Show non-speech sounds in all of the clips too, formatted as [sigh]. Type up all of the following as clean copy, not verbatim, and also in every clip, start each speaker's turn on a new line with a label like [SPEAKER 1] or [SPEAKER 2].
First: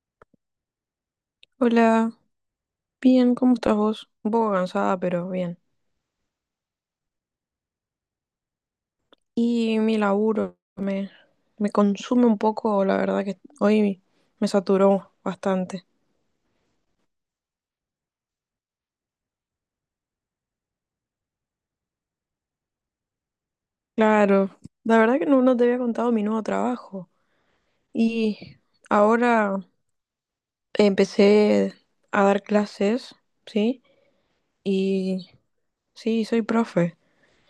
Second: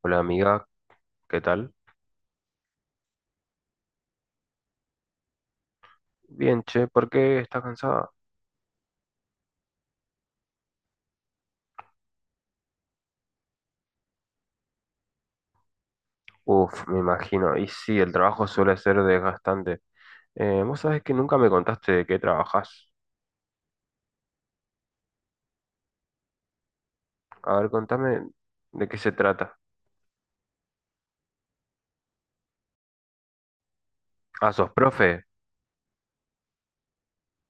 [SPEAKER 1] Hola amiga, ¿qué tal?
[SPEAKER 2] Hola, bien, ¿cómo estás vos? Un poco cansada, pero bien.
[SPEAKER 1] Bien, che, ¿por qué estás cansada?
[SPEAKER 2] Y mi laburo me consume un poco, la verdad que hoy me saturó bastante.
[SPEAKER 1] Uf, me imagino. Y sí, el trabajo suele ser desgastante. Vos sabés que nunca me contaste de qué trabajás.
[SPEAKER 2] Claro, la verdad que no te había contado mi nuevo trabajo.
[SPEAKER 1] A ver, contame
[SPEAKER 2] Y
[SPEAKER 1] de qué se trata.
[SPEAKER 2] ahora empecé a dar clases, ¿sí?
[SPEAKER 1] Ah, ¿sos profe?
[SPEAKER 2] Y sí, soy profe.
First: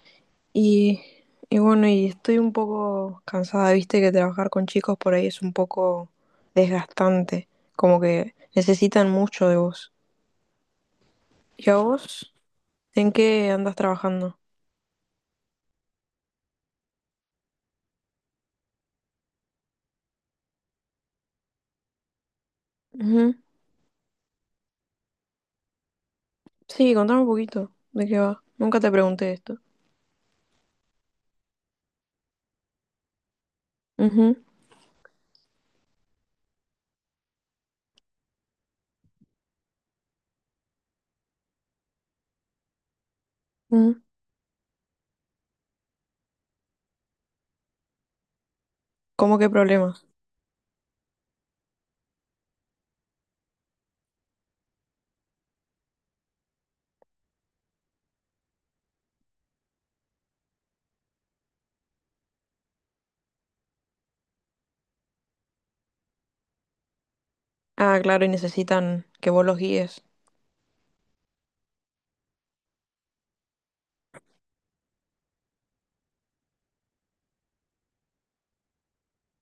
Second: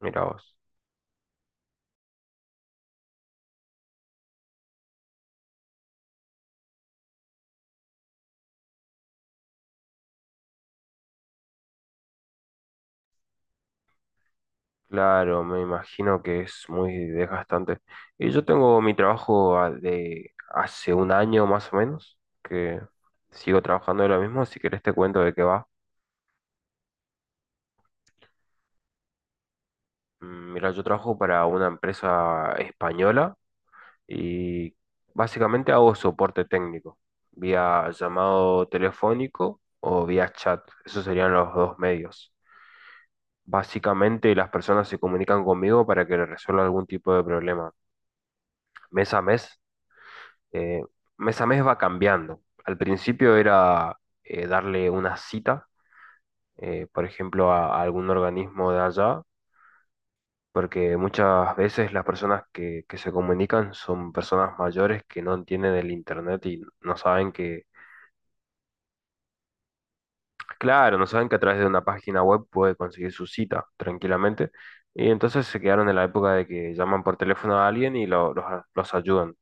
[SPEAKER 1] Mira vos.
[SPEAKER 2] Y, y bueno, y estoy un poco cansada, viste que trabajar con chicos por ahí es un poco desgastante, como que necesitan mucho de vos. ¿Y a vos? ¿En qué andas trabajando?
[SPEAKER 1] Claro, me imagino que es muy desgastante. Y yo tengo mi trabajo de hace un año más o menos, que
[SPEAKER 2] Ujú.
[SPEAKER 1] sigo trabajando de lo mismo. Si querés te cuento de qué va.
[SPEAKER 2] Sí, contame un poquito de qué va. Nunca te pregunté esto.
[SPEAKER 1] Mira, yo trabajo para una empresa española
[SPEAKER 2] Ujú,
[SPEAKER 1] y básicamente hago soporte técnico, vía llamado telefónico o vía chat. Esos serían los dos medios.
[SPEAKER 2] ujú.
[SPEAKER 1] Básicamente las personas se comunican conmigo para que les resuelva algún tipo de problema. Mes a
[SPEAKER 2] ¿Cómo
[SPEAKER 1] mes,
[SPEAKER 2] qué problemas?
[SPEAKER 1] eh, mes a mes va cambiando. Al principio era darle una cita, por ejemplo, a algún organismo de allá. Porque muchas veces las personas que se comunican son personas mayores que no entienden el internet y no saben que.
[SPEAKER 2] Ah, claro, y necesitan que vos los guíes.
[SPEAKER 1] Claro, no saben que a través de una página web puede conseguir su cita tranquilamente. Y entonces se quedaron en la época de que llaman por teléfono a alguien y los ayudan.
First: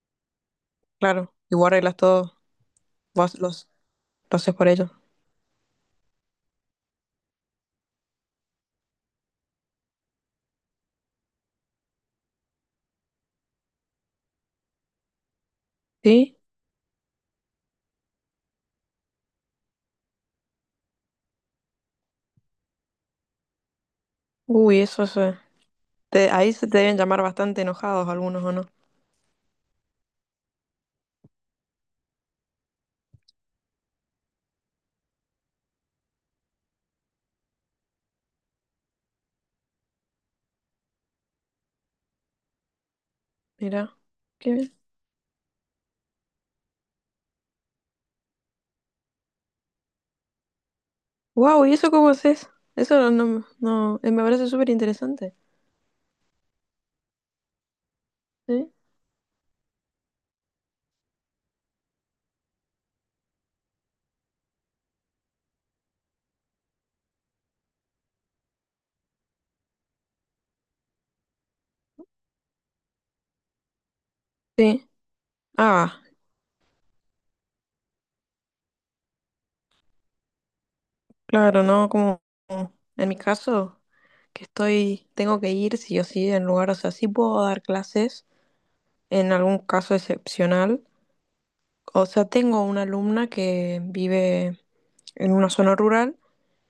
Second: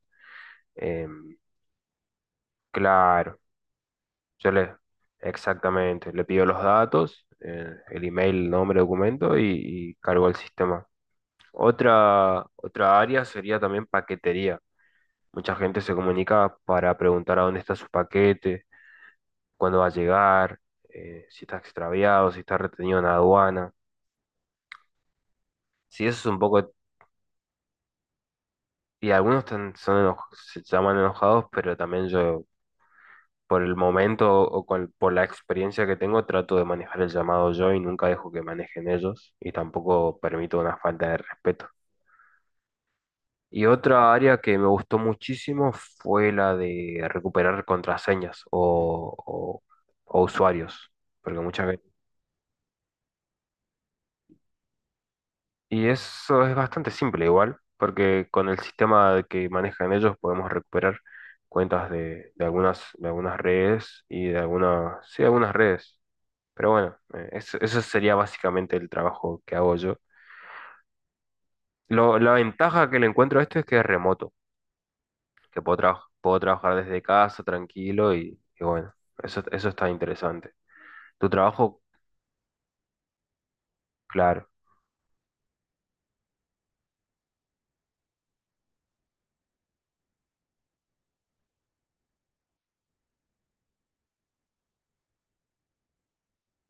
[SPEAKER 2] Claro,
[SPEAKER 1] Em,
[SPEAKER 2] y vos arreglas todo, vos
[SPEAKER 1] claro,
[SPEAKER 2] los, lo
[SPEAKER 1] yo
[SPEAKER 2] haces por
[SPEAKER 1] le,
[SPEAKER 2] ellos.
[SPEAKER 1] exactamente, le pido los datos, el email, nombre, documento y cargo al sistema. Otra área sería también paquetería. Mucha gente se
[SPEAKER 2] ¿Sí?
[SPEAKER 1] comunica para preguntar a dónde está su paquete, cuándo va a llegar, si está extraviado, si está retenido en aduana.
[SPEAKER 2] Uy, eso es...
[SPEAKER 1] Sí, eso es un
[SPEAKER 2] ahí se
[SPEAKER 1] poco.
[SPEAKER 2] te deben llamar bastante enojados algunos, ¿o no?
[SPEAKER 1] Y algunos se llaman enojados, pero también yo, por el momento por la experiencia que tengo, trato de manejar el llamado yo y nunca dejo que manejen ellos y tampoco permito una falta de respeto. Y
[SPEAKER 2] Mira,
[SPEAKER 1] otra área
[SPEAKER 2] qué
[SPEAKER 1] que me
[SPEAKER 2] bien.
[SPEAKER 1] gustó muchísimo fue la de recuperar contraseñas o usuarios, porque
[SPEAKER 2] Wow,
[SPEAKER 1] muchas
[SPEAKER 2] ¿y eso
[SPEAKER 1] veces.
[SPEAKER 2] cómo haces? Eso no, me parece súper interesante.
[SPEAKER 1] Y eso es bastante simple igual, porque con el
[SPEAKER 2] ¿Sí?
[SPEAKER 1] sistema que manejan ellos podemos recuperar cuentas de algunas redes y de algunas, sí, algunas redes. Pero bueno, eso sería básicamente el trabajo que hago yo. La ventaja que le encuentro a esto es que es remoto,
[SPEAKER 2] Sí.
[SPEAKER 1] que puedo,
[SPEAKER 2] Ah,
[SPEAKER 1] traj- puedo trabajar desde casa tranquilo y bueno, eso está interesante. Tu
[SPEAKER 2] claro,
[SPEAKER 1] trabajo,
[SPEAKER 2] no como en mi caso, que
[SPEAKER 1] claro.
[SPEAKER 2] tengo que ir sí o sí en lugar, o sea, sí puedo dar clases en algún caso excepcional. O sea, tengo una alumna que vive en una zona rural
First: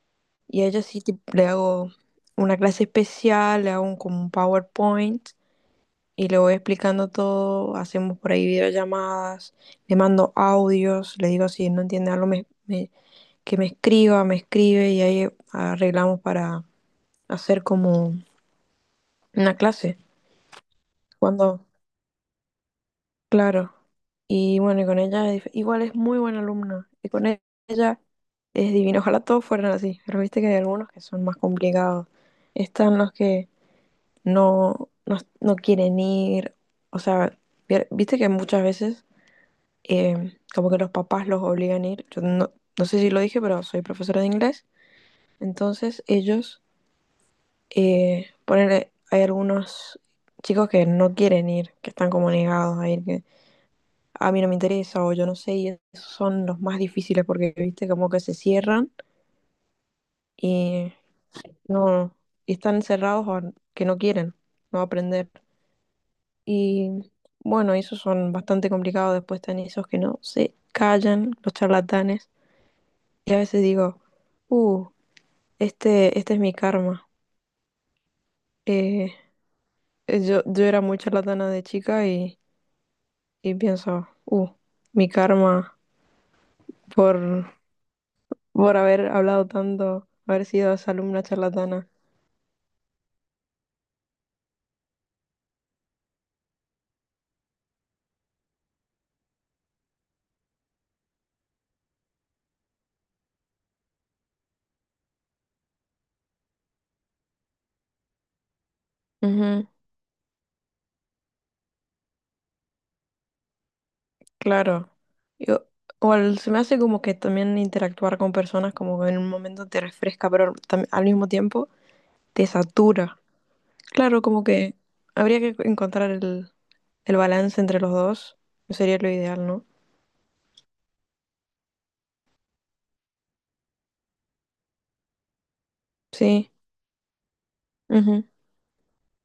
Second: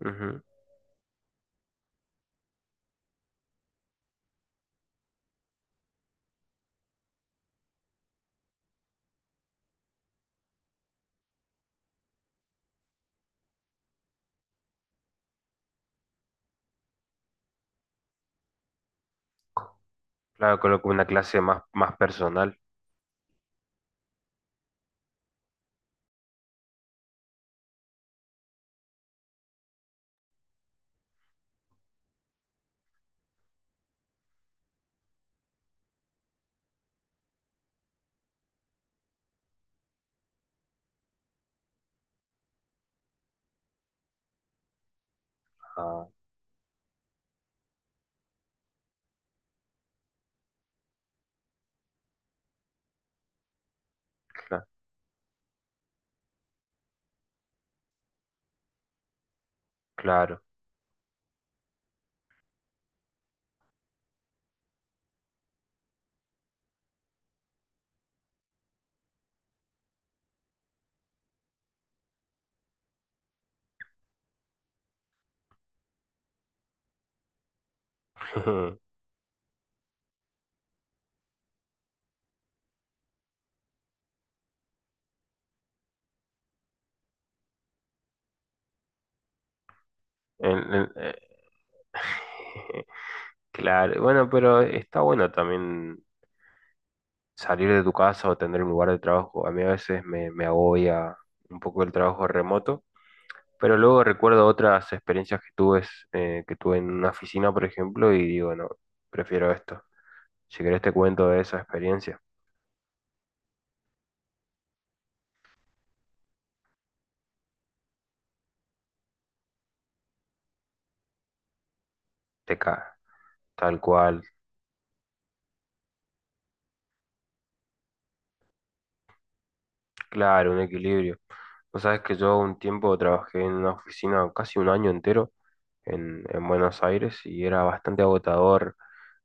[SPEAKER 1] Ujú.
[SPEAKER 2] y a ella le hago una clase especial, le hago como un PowerPoint y le voy explicando todo, hacemos por ahí videollamadas, le mando audios, le digo si no entiende algo que me escriba, me escribe y ahí arreglamos para hacer como una clase.
[SPEAKER 1] Claro, coloco una clase más,
[SPEAKER 2] Cuando,
[SPEAKER 1] más personal.
[SPEAKER 2] claro. Y bueno, y con ella igual es muy buena alumna y ella es divino. Ojalá todos fueran así, pero viste que hay algunos que son más complicados. Están los que no quieren ir, o sea, viste que muchas veces como que los papás los obligan a ir. Yo no, no sé si lo dije, pero soy profesora de inglés. Entonces
[SPEAKER 1] Ah,
[SPEAKER 2] ellos, ponele, hay algunos chicos que no quieren ir, que están como negados a ir, que a mí no me
[SPEAKER 1] cla-
[SPEAKER 2] interesa o yo no sé, y esos son los más difíciles porque, viste, como que se cierran
[SPEAKER 1] claro.
[SPEAKER 2] y no, y están cerrados a que no quieren, no aprender. Y bueno, esos son bastante complicados, después están esos que no se callan, los charlatanes. Y a veces digo, uh, este es mi karma.
[SPEAKER 1] [laughs]
[SPEAKER 2] Eh, yo era muy charlatana de chica y pienso, mi karma por, por haber hablado tanto, haber
[SPEAKER 1] El-
[SPEAKER 2] sido esa
[SPEAKER 1] el- eh,
[SPEAKER 2] alumna charlatana.
[SPEAKER 1] [sighs] [laughs] claro, bueno, pero está bueno también salir de tu casa o tener un lugar de trabajo. A mí a veces me agobia un poco el trabajo remoto, pero luego recuerdo otras experiencias que tuve, en una oficina, por ejemplo, y digo, no, prefiero
[SPEAKER 2] Ujú,
[SPEAKER 1] esto. Si querés te cuento de esa experiencia.
[SPEAKER 2] claro. Yo- Se me hace como que también interactuar con personas como que en un momento te refresca, pero al mismo tiempo te
[SPEAKER 1] Te cae.
[SPEAKER 2] satura.
[SPEAKER 1] Tal
[SPEAKER 2] Claro,
[SPEAKER 1] cual.
[SPEAKER 2] como que habría que encontrar el balance entre los dos. Sería lo ideal, ¿no?
[SPEAKER 1] Claro, un equilibrio. Vos sabés que yo un tiempo trabajé en una oficina casi un año entero en
[SPEAKER 2] Sí.
[SPEAKER 1] Buenos Aires y era bastante
[SPEAKER 2] Ujú.
[SPEAKER 1] agotador,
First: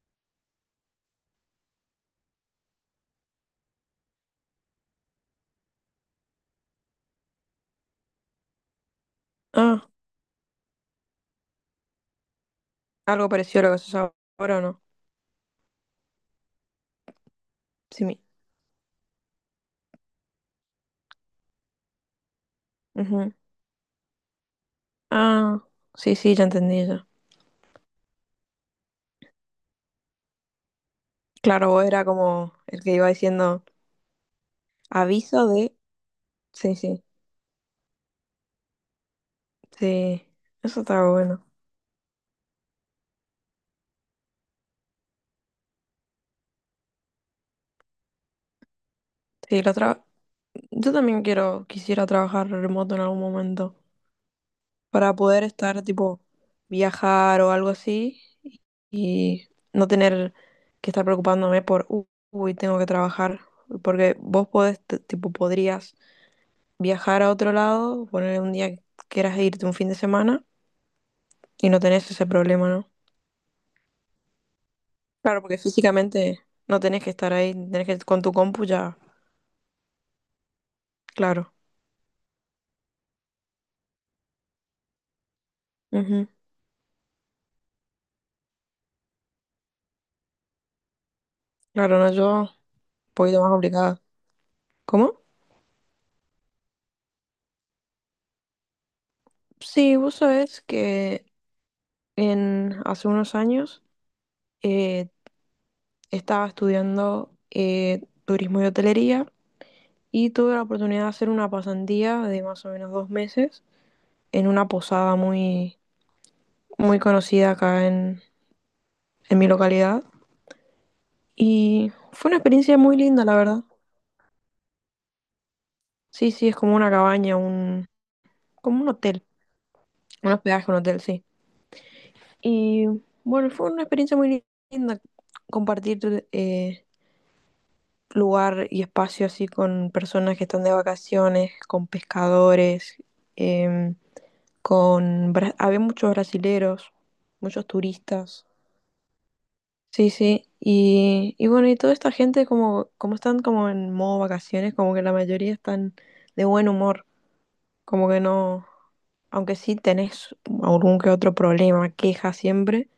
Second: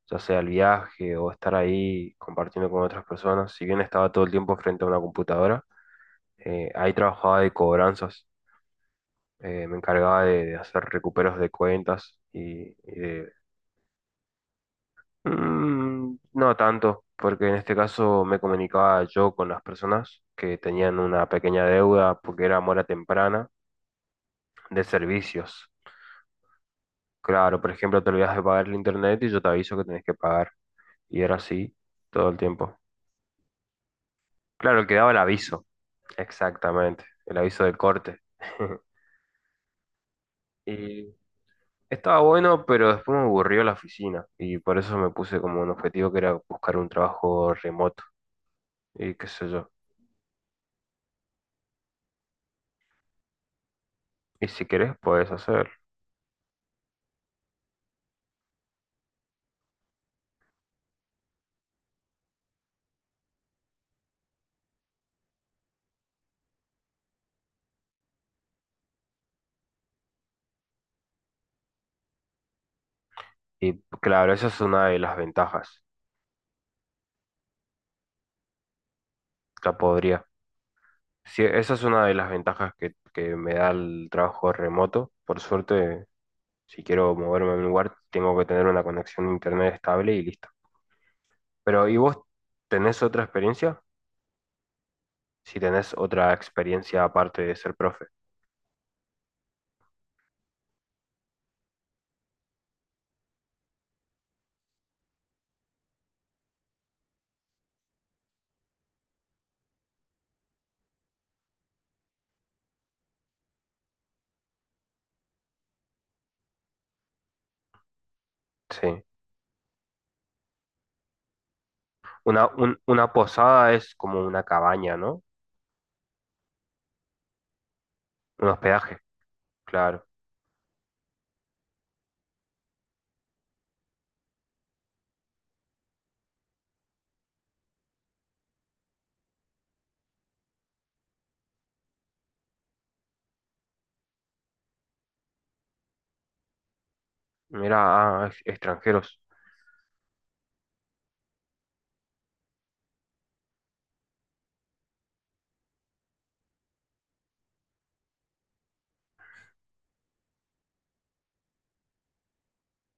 [SPEAKER 1] ya sea el viaje o estar ahí compartiendo con otras personas. Si bien estaba todo el tiempo frente a una computadora, ahí trabajaba de cobranzas, me
[SPEAKER 2] Ah,
[SPEAKER 1] encargaba de hacer recuperos de cuentas y
[SPEAKER 2] algo
[SPEAKER 1] de...
[SPEAKER 2] parecido a lo que se ahora, ¿o no?
[SPEAKER 1] No tanto, porque en este
[SPEAKER 2] Sí, mi-
[SPEAKER 1] caso me comunicaba yo con las personas que tenían una pequeña deuda porque era mora
[SPEAKER 2] Ujú.
[SPEAKER 1] temprana de
[SPEAKER 2] Ah,
[SPEAKER 1] servicios.
[SPEAKER 2] sí, sí, ya entendí ya.
[SPEAKER 1] Claro, por ejemplo, te olvidas de pagar el internet y yo te aviso que tenés que pagar. Y era
[SPEAKER 2] Claro,
[SPEAKER 1] así
[SPEAKER 2] vos era
[SPEAKER 1] todo el
[SPEAKER 2] como
[SPEAKER 1] tiempo.
[SPEAKER 2] el que iba diciendo
[SPEAKER 1] Claro, el que daba el
[SPEAKER 2] aviso
[SPEAKER 1] aviso,
[SPEAKER 2] de... Sí, sí,
[SPEAKER 1] exactamente, el aviso del corte. [laughs]
[SPEAKER 2] sí, eso estaba
[SPEAKER 1] Y
[SPEAKER 2] bueno.
[SPEAKER 1] estaba bueno, pero después me aburrió la oficina y por eso me puse como un objetivo que era buscar un trabajo remoto y qué sé
[SPEAKER 2] Sí,
[SPEAKER 1] yo.
[SPEAKER 2] la otra... Yo también quisiera trabajar remoto en algún momento
[SPEAKER 1] Y si querés,
[SPEAKER 2] para
[SPEAKER 1] puedes
[SPEAKER 2] poder
[SPEAKER 1] hacer.
[SPEAKER 2] estar, tipo, viajar o algo así y no tener que estar preocupándome por, uy, tengo que trabajar", porque vos podés, tipo, podrías... viajar a otro lado, poner un día que quieras irte un fin de semana y no tenés ese problema, ¿no?
[SPEAKER 1] Y claro, esa es una de las
[SPEAKER 2] Claro, porque
[SPEAKER 1] ventajas.
[SPEAKER 2] físicamente no tenés que estar ahí, tenés que con tu compu ya,
[SPEAKER 1] La podría. Sí,
[SPEAKER 2] claro.
[SPEAKER 1] esa es una de las ventajas que me da el trabajo remoto. Por suerte,
[SPEAKER 2] Ujú.
[SPEAKER 1] si quiero moverme a un lugar, tengo que tener una conexión a internet estable y listo. Pero, ¿y
[SPEAKER 2] Claro, no,
[SPEAKER 1] vos
[SPEAKER 2] yo un
[SPEAKER 1] tenés otra
[SPEAKER 2] poquito más
[SPEAKER 1] experiencia?
[SPEAKER 2] complicada. ¿Cómo?
[SPEAKER 1] Si tenés otra experiencia aparte de ser profe.
[SPEAKER 2] Sí, vos sabés que hace unos años eh, estaba estudiando turismo y hotelería y tuve la oportunidad de hacer una pasantía de más o menos dos meses en una posada muy conocida acá
[SPEAKER 1] Sí.
[SPEAKER 2] en mi localidad. Y fue una
[SPEAKER 1] Una,
[SPEAKER 2] experiencia
[SPEAKER 1] un-
[SPEAKER 2] muy
[SPEAKER 1] una
[SPEAKER 2] linda, la verdad.
[SPEAKER 1] posada es como una cabaña, ¿no?
[SPEAKER 2] Sí, sí, es como una cabaña,
[SPEAKER 1] Un
[SPEAKER 2] como un
[SPEAKER 1] hospedaje,
[SPEAKER 2] hotel,
[SPEAKER 1] claro.
[SPEAKER 2] un hospedaje, un hotel, sí. Y bueno, fue una experiencia muy linda compartir eh, lugar y espacio así con personas que están de vacaciones, con pescadores, em, con... Había muchos brasileros, muchos
[SPEAKER 1] Mira, ah, ex-
[SPEAKER 2] turistas.
[SPEAKER 1] extranjeros.
[SPEAKER 2] Sí, sí, y bueno, y toda esta gente como están como en modo vacaciones, como que la mayoría están de buen humor. Como que no, aunque sí tenés algún que otro problema, queja siempre,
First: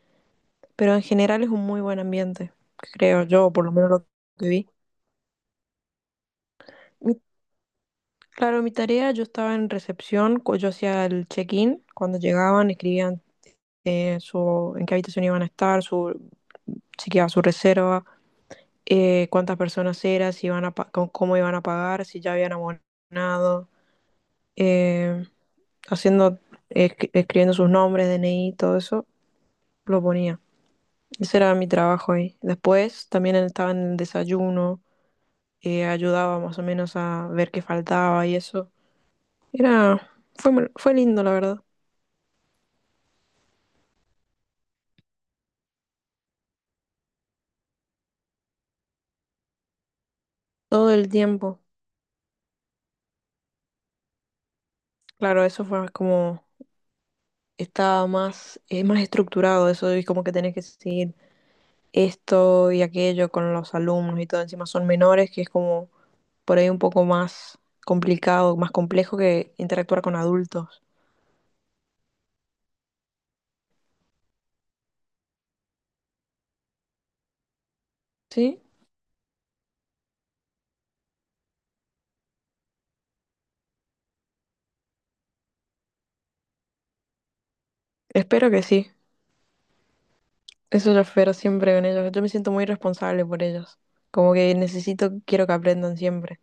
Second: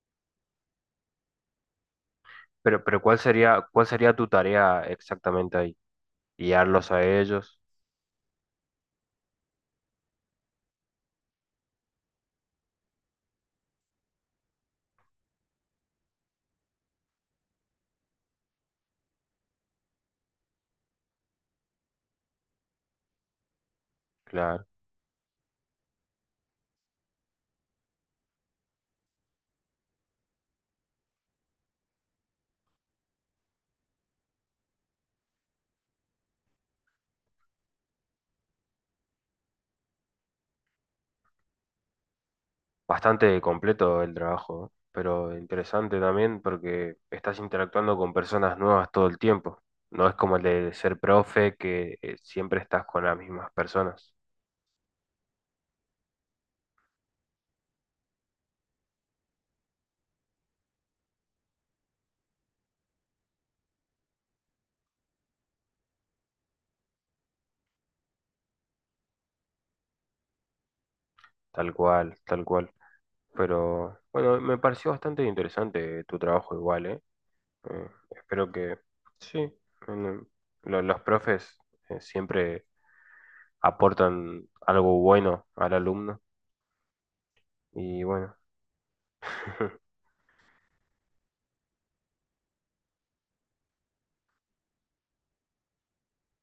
[SPEAKER 2] pero en general es un muy buen ambiente,
[SPEAKER 1] Pero, ¿cuál
[SPEAKER 2] creo yo, por
[SPEAKER 1] sería,
[SPEAKER 2] lo
[SPEAKER 1] cuál
[SPEAKER 2] menos lo
[SPEAKER 1] sería tu
[SPEAKER 2] que vi.
[SPEAKER 1] tarea exactamente ahí? Guiarlos a
[SPEAKER 2] Mi-
[SPEAKER 1] ellos,
[SPEAKER 2] claro, mi tarea, yo estaba en recepción, yo hacía el check-in, cuando llegaban escribían en qué habitación iban a estar, su, si quedaba su reserva, cuántas personas eran, si iban a pa- cómo, cómo iban a pagar, si ya habían abonado,
[SPEAKER 1] claro.
[SPEAKER 2] eh, haciendo, escribiendo sus nombres, DNI, todo eso, lo ponía. Ese era mi trabajo ahí. Después también estaba en el desayuno, ayudaba más o menos a ver qué faltaba y eso. Era, Fue lindo, la verdad.
[SPEAKER 1] Bastante completo el trabajo, ¿no? Pero interesante también porque estás interactuando con personas nuevas todo el tiempo. No es como el de
[SPEAKER 2] Todo
[SPEAKER 1] ser
[SPEAKER 2] el
[SPEAKER 1] profe
[SPEAKER 2] tiempo.
[SPEAKER 1] que siempre estás con las mismas personas.
[SPEAKER 2] Claro, eso fue como, estaba más estructurado eso y como que tenés que seguir esto y aquello con los alumnos y todo. Encima son menores, que es como por ahí un poco más complicado, más complejo que interactuar con adultos.
[SPEAKER 1] Tal cual, tal cual. Pero bueno, me pareció bastante interesante tu trabajo igual, ¿eh? Espero
[SPEAKER 2] ¿Sí?
[SPEAKER 1] que sí. en- los profes siempre aportan algo bueno al alumno y bueno,
[SPEAKER 2] Espero que sí.
[SPEAKER 1] [laughs]
[SPEAKER 2] Eso es lo espero siempre con ellos. Yo me siento muy responsable por ellos. Como que necesito, quiero que aprendan siempre.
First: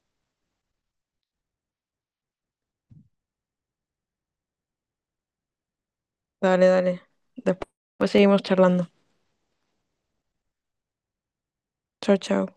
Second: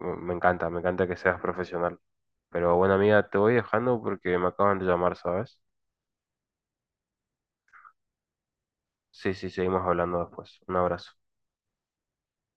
[SPEAKER 1] me encanta que seas profesional. Pero bueno, amiga, te voy dejando porque me acaban de llamar, ¿sabes?
[SPEAKER 2] Dale, dale. Después seguimos charlando.
[SPEAKER 1] Sí, sí, seguimos hablando después. Un abrazo.
[SPEAKER 2] Chao, chao.